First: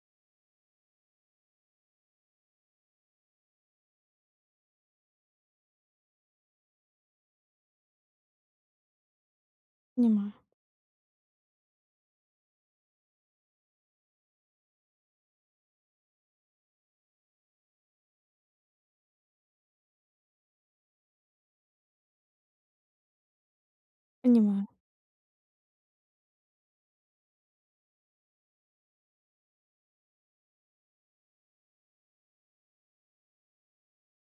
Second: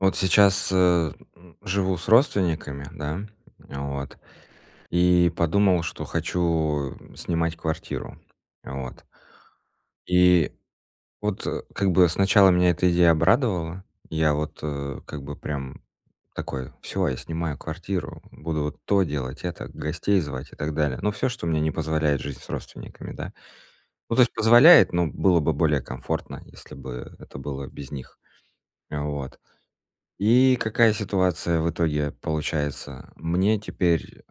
Вот сейчас, э, живу с родственниками, да, а вот. И подумал, что хочу снимать квартиру. Вот. Понимаю. И вот, э, как бы сначала меня эта идея обрадовала. Я вот, э, как бы, прям такой: "Всё, я снимаю квартиру, буду вот то делать, это, гостей звать" и так далее. Ну, всё, что мне не позволяет жить с родственниками, да. Ну, то есть, Понимаю. позволяет, но было бы более комфортно, если бы это было без них. А вот, и какая ситуация в итоге получается? Мне теперь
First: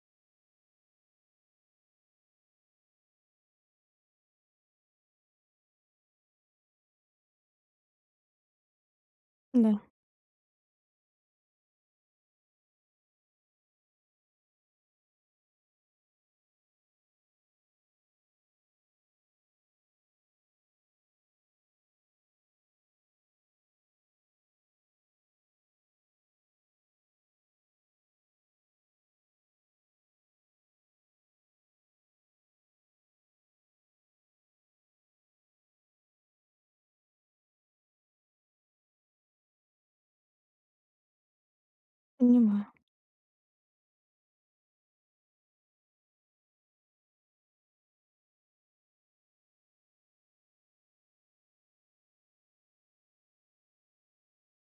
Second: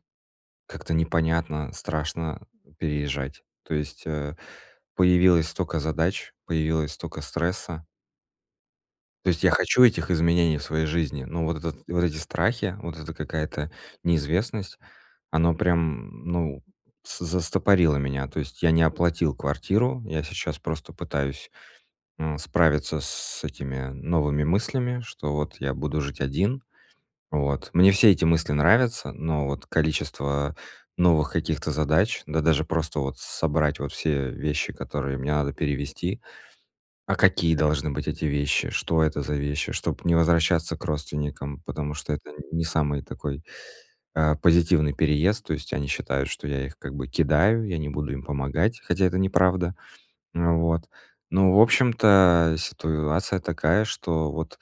как-то непонятно, страшно переезжать. То есть, а, появилось столько задач, появилось столько стресса. То есть я Да. хочу этих изменений в своей жизни. Но вот этот вот эти страхи, вот эта какая-то неизвестность, оно прям, ну, с застопорило меня. То есть я не оплатил квартиру, я сейчас просто пытаюсь, м, справиться с этими новыми мыслями, что вот я буду жить один. Вот. Мне все эти мысли нравятся, но вот количество новых каких-то задач, да даже просто вот собрать вот все вещи, которые мне надо перевезти. А какие должны быть эти вещи? Что это за вещи? Чтоб не возвращаться к родственникам, потому что это нь не Понимаю. самый такой, а, позитивный переезд. То есть они считают, что я их как бы кидаю, я не буду им помогать, хотя это неправда. А, вот. Ну, в общем-то, ситуация такая, что вот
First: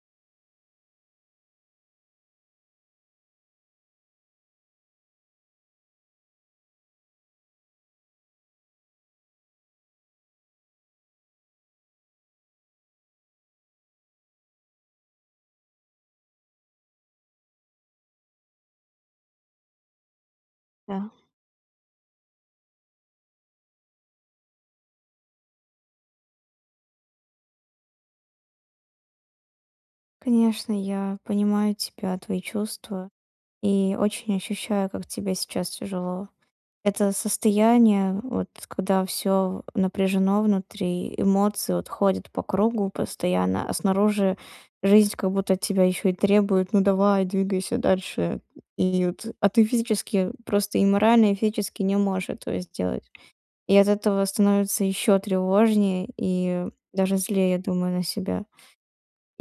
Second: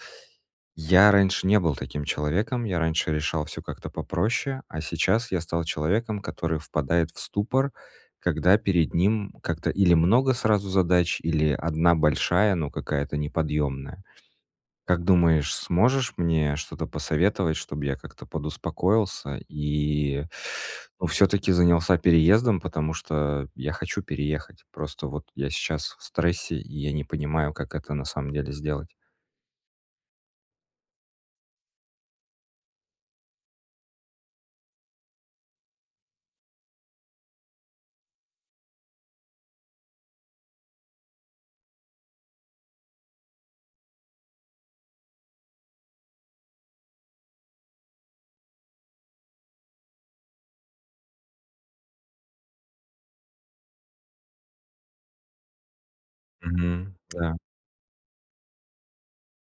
я раньше не был таким человеком, я раньше решал всё как-то попроще, а сейчас я стал человеком, который впадает в ступор, когда перед ним как-то или много сразу задач, или 1 большая, но какая-то неподъемная. Как думаешь, сможешь мне что-то посоветовать, чтобы я как-то подуспокоился и, ну, Да. всё-таки занялся переездом, потому что я хочу переехать. Просто вот я сейчас в стрессе, и я не понимаю, как это на самом деле сделать. Конечно, я понимаю тебя, твои чувства. И очень ощущаю, как тебе сейчас тяжело. Это состояние, вот, когда всё в напряжено внутри, эмоции, вот, ходят по кругу постоянно, а снаружи жизнь как будто от тебя ещё и требует: "Ну давай, двигайся дальше". И вот, а ты физически просто и морально, и физически не можешь этого сделать. И от этого становится ещё тревожнее, и Мгм, даже да. злее, я думаю, на себя.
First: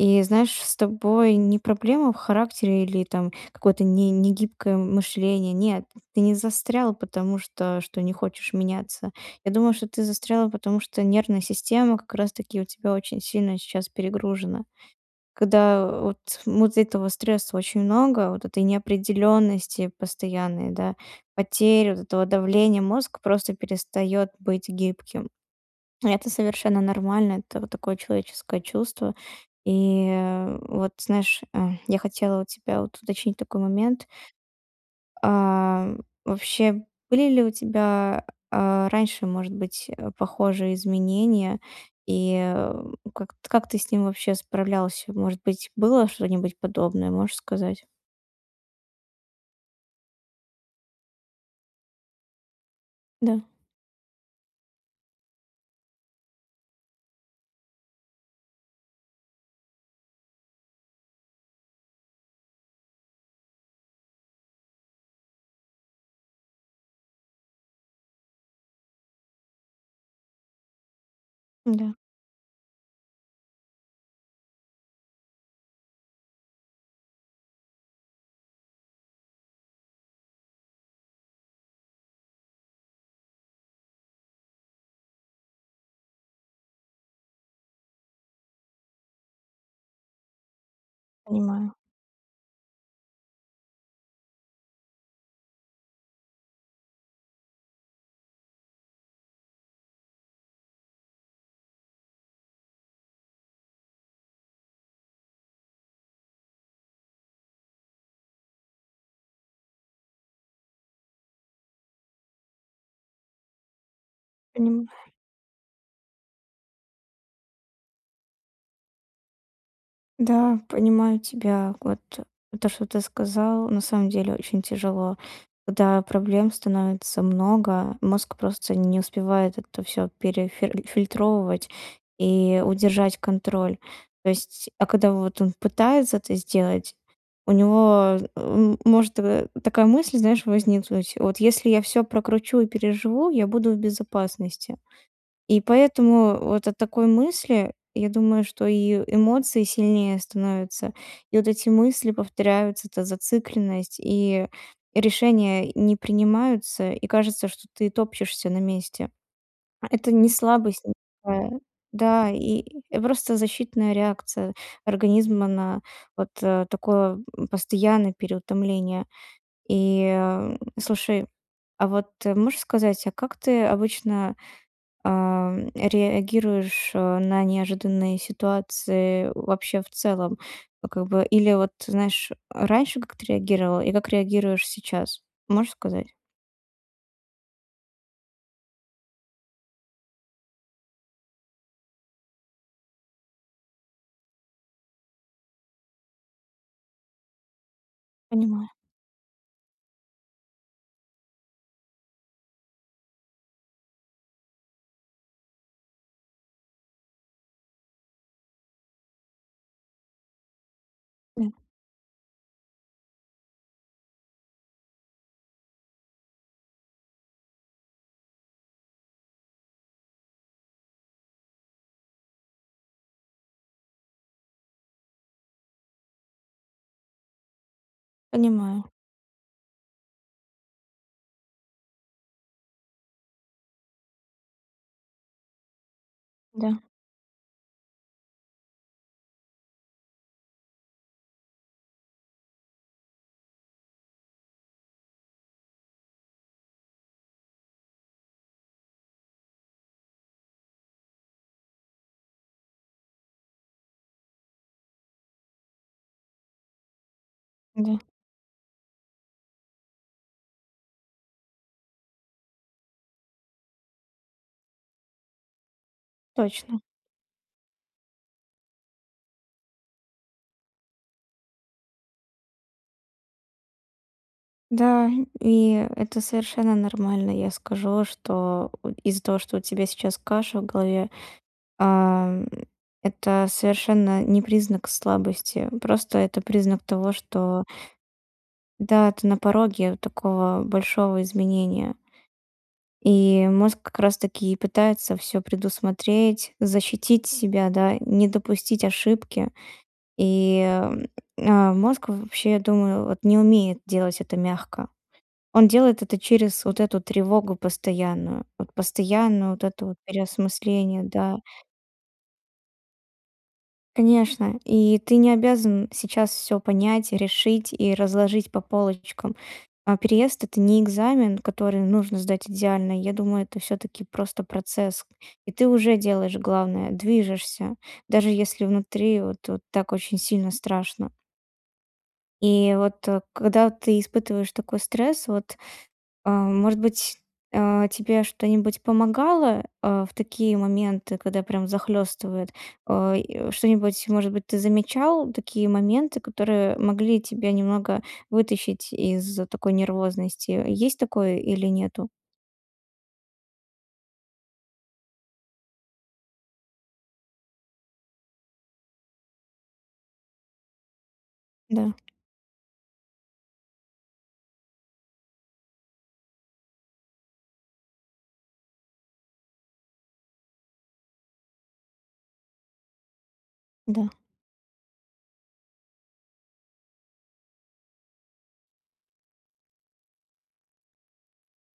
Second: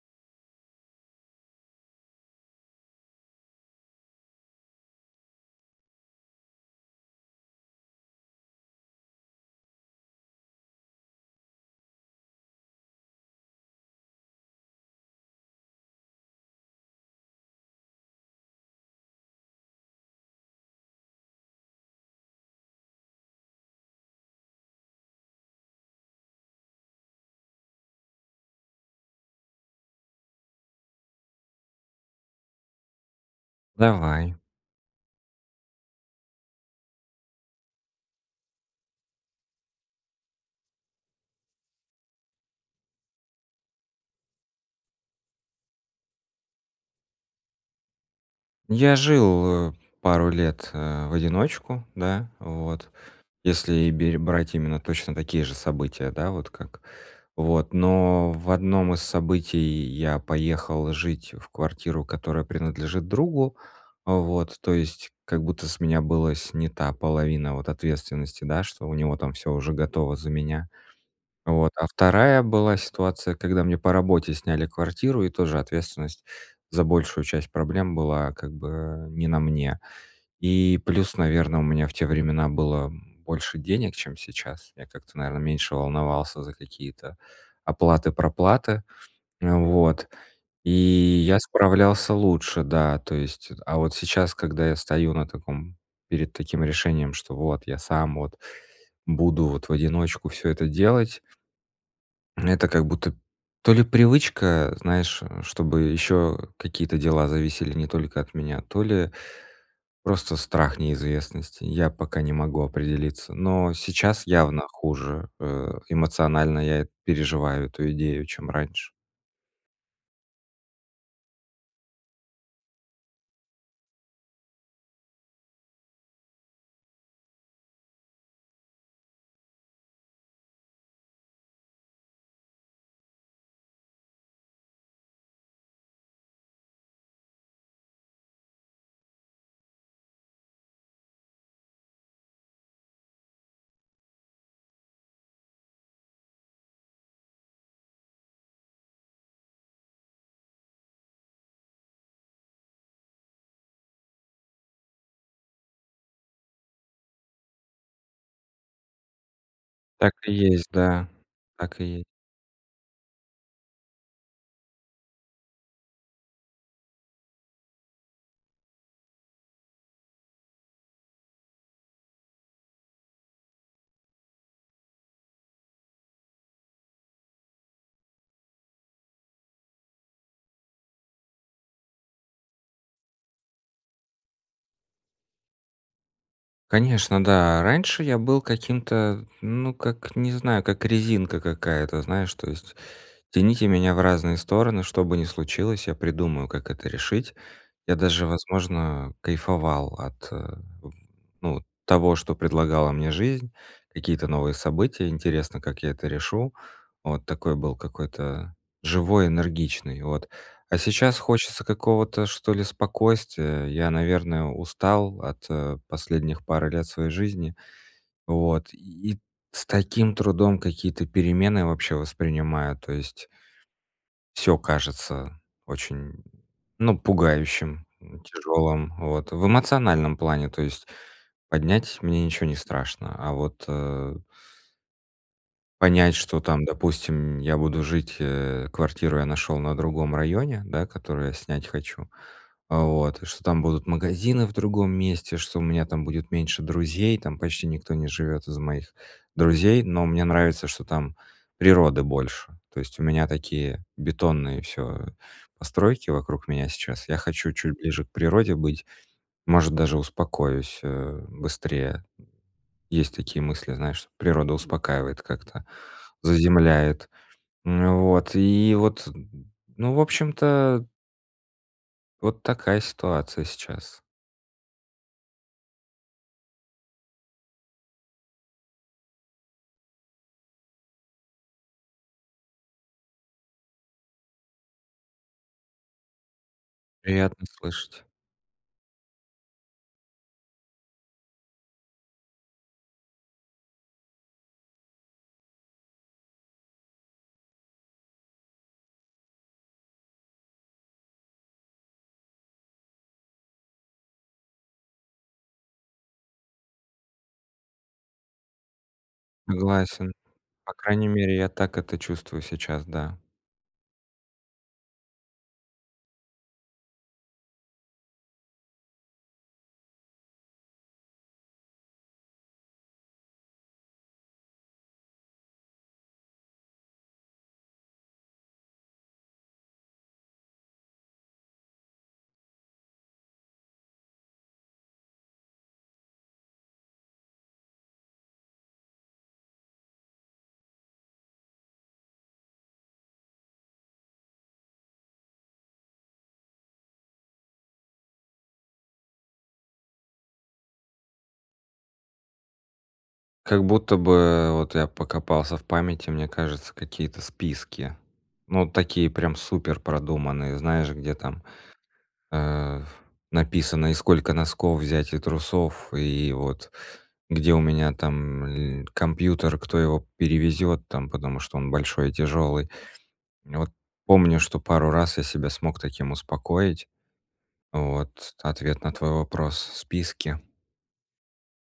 И, знаешь, с тобой не проблема в характере или там какое-то не негибкое мышление. Нет, ты не застрял, потому что что не хочешь меняться. Я думаю, что ты застрял, потому что нервная система как раз-таки у тебя очень сильно сейчас перегружена. Когда, вот, му дц этого стресса очень много, вот этой неопределённости постоянной, да, потери вот этого давления, мозг просто перестаёт быть гибким. Это совершенно нормально, это вот такое человеческое чувство. И, а, вот, знаешь, а, я хотела у тебя, вот, уточнить такой момент. Давай. Ам, вообще были ли у тебя, а, раньше, может быть, э, похожие изменения? И, а, у как т как ты с ним вообще справлялся? Может быть, было что-нибудь подобное? Можешь сказать? Я жил, э, пару лет, э, в одиночку, да, вот. Да. Если и берь брать именно точно такие же события. Да, вот как вот, но в одном из событий я поехал жить в квартиру, которая принадлежит другу. А, вот. То есть как будто с меня была снята половина вот ответственности, да, что у него там всё уже готово за меня. Вот. А Да. 2 была ситуация, когда мне по работе сняли квартиру, и тоже ответственность за большую часть проблем была как бы не на мне. И плюс, наверно, у меня в те времена было больше денег, чем сейчас. Я как-то, наверное, меньше волновался за какие-то оплаты-проплаты. А, вот. И я Понимаю. справлялся лучше. Да, то есть. Э, а вот сейчас, когда я стою на таком, перед таким решением, что вот, я сам вот, буду вот в одиночку всё это делать это как будто то ли привычка, знаешь, чтобы ещё какие-то дела зависели не только от меня, то ли просто страх неизвестности. Я пока не могу определиться. Но сейчас явно Понимаю. хуже, э, эмоционально я переживаю эту идею, чем раньше. Да, понимаю тебя. Вот, то что ты сказал, на самом деле очень тяжело. Когда проблем становится много, мозг просто не успевает это всё перефиль фильтровывать и удержать контроль. То есть а когда вот он пытается это сделать, у него, э, м, может така такая мысль, знаешь, возникнуть: "Вот если я всё прокручу и переживу, я буду в безопасности". И поэтому вот от такой мысли, я думаю, что и, эмоции сильнее становятся, и вот эти мысли повторяются, эта зацикленность, и решения, э, не принимаются, и кажется, что ты топчешься на месте. А это Так не и есть, слабость да. никакая. Так и е Да, и просто защитная реакция организма на вот, э, такое, м, постоянное переутомление. И, ам, слушай, а вот, э, можешь сказать, а как ты обычно, ам, реагируешь, а, на неожиданные ситуации вообще в целом? Вот как бы или вот знаешь, а раньше как ты реагировал и как реагируешь сейчас, можешь сказать? Конечно, да. Раньше я был каким-то, ну, как, не знаю, как резинка какая-то, знаешь. То есть тяните меня в разные стороны, что бы ни случилось, я придумаю, как это решить. Я даже, Понимаю. возможно, кайфовал от, э, ну, вот того, что предлагала мне жизнь, какие-то новые события, интересно, как я это решу. Вот такой был какой-то живой, энергичный. Вот. А сейчас Да. хочется какого-то, что ли, спокойствия. Я, наверное, устал от последних пары лет своей жизни. Вот, и с таким трудом какие-то перемены вообще воспринимаю. То есть Всё кажется очень, м, ну, пугающим, м, Понимаю. тяжёлым. Вот в эмоциональном плане, то есть поднять мне ничего не страшно, а вот э Понять, что, там, Да. допустим, я буду жить, э, квартиру я нашёл на другом районе, да, которую я снять хочу, а вот, что там будут магазины в другом месте, что у меня там будет меньше друзей, там почти никто не живёт из моих друзей, но мне нравится, что там природы больше. То есть у меня такие бетонные всё постройки вокруг меня сейчас, я хочу чуть Да. ближе к природе быть, может, даже успокоюсь, э, быстрее. Есть такие мысли, знаешь, природа успокаивает как-то, Точно. заземляет. Ну вот, и вот, ну, в общем-то Вот такая ситуация сейчас. Да, и это совершенно нормально. Я скажу, что от из-за того, что у тебя сейчас каша в голове, а, м, это совершенно не признак слабости. Просто это признак того, Приятно что слышать. Да, ты на пороге такого большого изменения. И мозг как раз-таки и пытается всё предусмотреть, защитить себя, да, не допустить ошибки. И, м, а мозг в вообще, я думаю, вот не умеет делать это мягко. Он делает это через вот эту тревогу постоянную. Вот постоянно вот это вот Согласен. По переосмысление, крайней мере, да. я так это чувствую сейчас, да. Конечно, и ты не обязан сейчас всё понять, решить и разложить по полочкам. А переезд- это не экзамен, который нужно сдать идеально. Я думаю, это всё-таки просто процесс. И ты уже делаешь главное- движешься, даже если внутри вот вот так очень сильно страшно. И вот когда ты испытываешь такой стресс, вот, а, может быть, а, тебе что-нибудь помогало, а, в такие моменты, когда прям захлёстывает? А, и что-нибудь, может быть, ты замечал такие моменты, которые могли тебя немного вытащить из такой нервозности. Есть такое или нету? Как будто бы, э, вот я покопался в памяти, мне кажется, какие-то списки. Ну, такие прям суперпродуманные, знаешь, где там, Да. а, написано, и сколько носков взять, и трусов, и вот где у меня там ль компьютер, кто его перевезёт там, потому что он большой и тяжёлый. Вот. Да. Помню, что пару раз я себя смог таким успокоить. Вот, ответ на твой вопрос, списки.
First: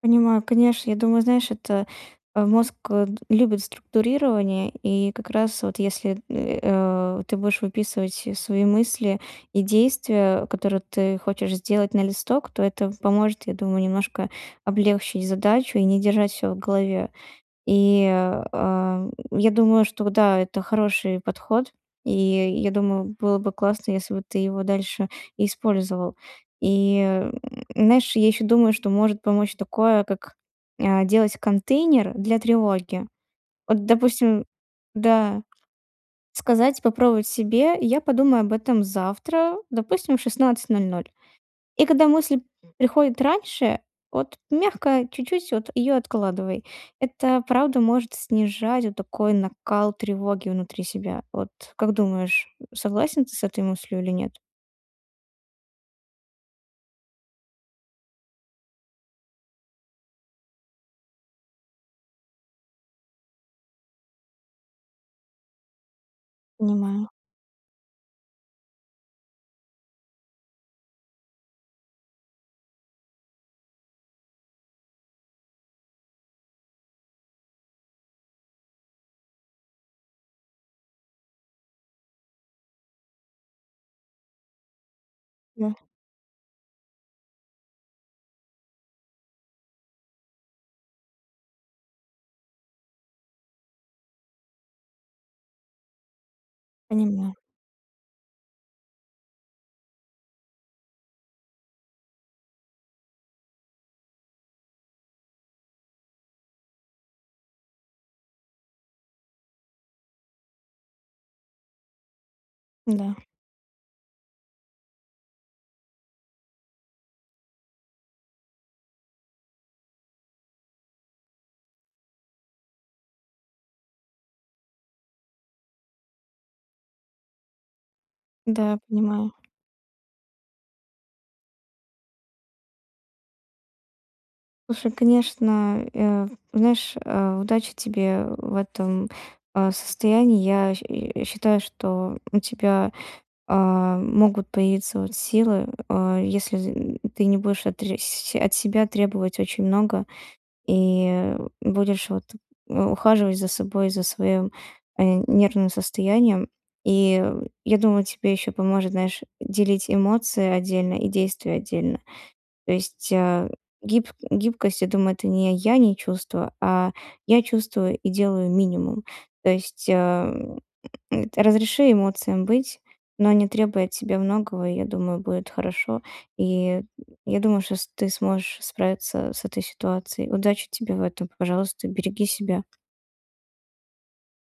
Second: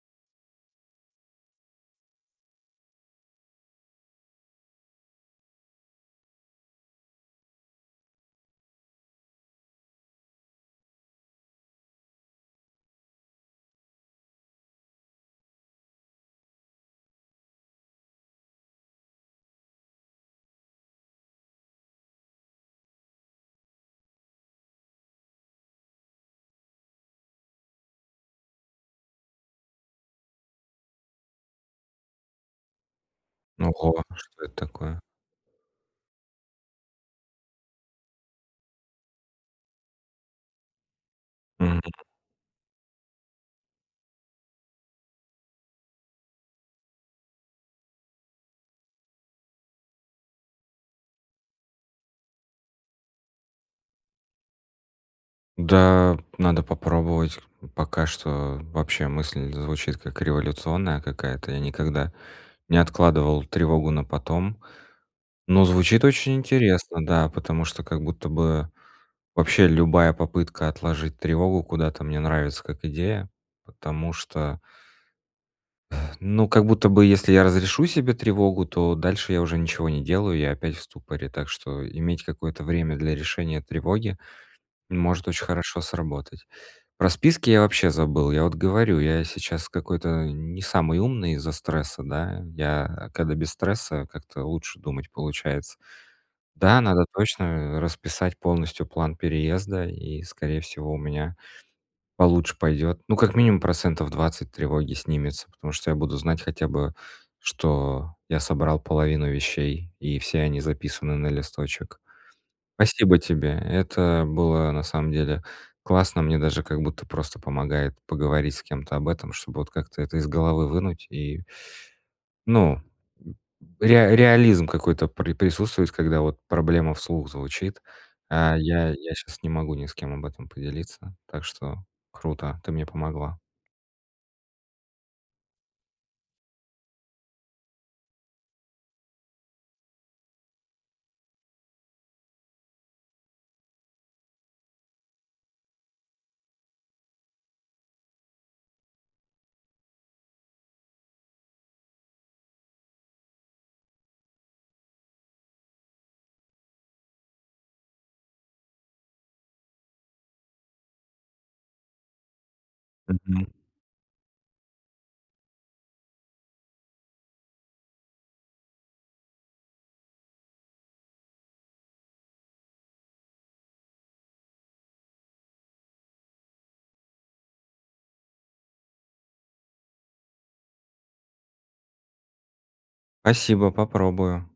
Понимаю, конечно, я думаю, знаешь, это, а, мозг д любит структурирование, и как раз вот если, э, а, ты будешь выписывать свои мысли и действия, которые ты хочешь сделать на листок, то это поможет, я думаю, немножко облегчить задачу и не держать всё в голове. И, а, м, я думаю, что да, это хороший подход. И я думаю, было бы классно, если бы ты его дальше использовал. И, м, знаешь, я ещё думаю, что может помочь такое, как, а, делать контейнер для тревоги. Н Вот, ого, а что допустим это такое? да, сказать, попробовать себе: "Я подумаю об этом завтра", допустим, в 16:00 М. и когда мысль приходит раньше, вот мягко чуть-чуть вот её откладывай. Это правда может снижать вот такой накал тревоги внутри себя. Вот как думаешь, согласен ты с этой мыслью или нет? Да, надо попробовать. Пока что вообще мысль звучит как революционная какая-то. Я никогда не откладывал тревогу на потом. Но звучит очень интересно, Понимаю. да, потому что как будто бы вообще любая попытка отложить тревогу куда-то мне нравится как идея. Потому что Ну, как будто бы если я разрешу себе тревогу, то дальше я уже ничего не делаю, я опять в ступоре. Так что иметь какое-то время для решения тревоги может очень Да. хорошо сработать. Про списки я вообще забыл. Я вот говорю, я сейчас какой-то не самый умный из-за стресса, да? Я, э, когда без стресса, как-то лучше думать получается. Да, надо Понимаю. точно, э, расписать полностью план переезда, и, скорее всего, у меня получше пойдет. Ну, как минимум процентов 20 тревоги снимется, потому что я буду знать хотя бы, что я собрал половину вещей, и все они записаны на листочек. Да. Спасибо тебе. Это было, на самом деле, классно. Мне даже как будто просто помогает поговорить с кем-то об этом, чтобы как-то это из головы вынуть. И Ну. Реа реализм какой-то при присутствует, когда вот проблема вслух звучит. А Да, я я понимаю. щас не могу ни с кем об этом поделиться. Так что круто, ты мне помогла. Слушай, конечно, э, знаешь, э, удачи тебе в этом, э, состоянии. Я, щ э, считаю, что у тебя, э, могут появиться, вот, силы, э, если, м, ты не будешь отресь от себя требовать очень много. И, э, будешь, вот, э, ухаживать за собой, за своим, э, нервным состоянием. И я думаю, тебе ещё поможет, знаешь, делить эмоции отдельно и действия отдельно. То есть, э, Мгм. гиб гибкость, я думаю, это не о я не чувство, а я чувствую и делаю минимум. То есть, э, разреши эмоциям быть, но не требуя от себя многого, и я думаю, будет хорошо. И я думаю, что с ты сможешь справиться с этой ситуацией. Удачи тебе в этом, пожалуйста, береги себя. Спасибо, попробую!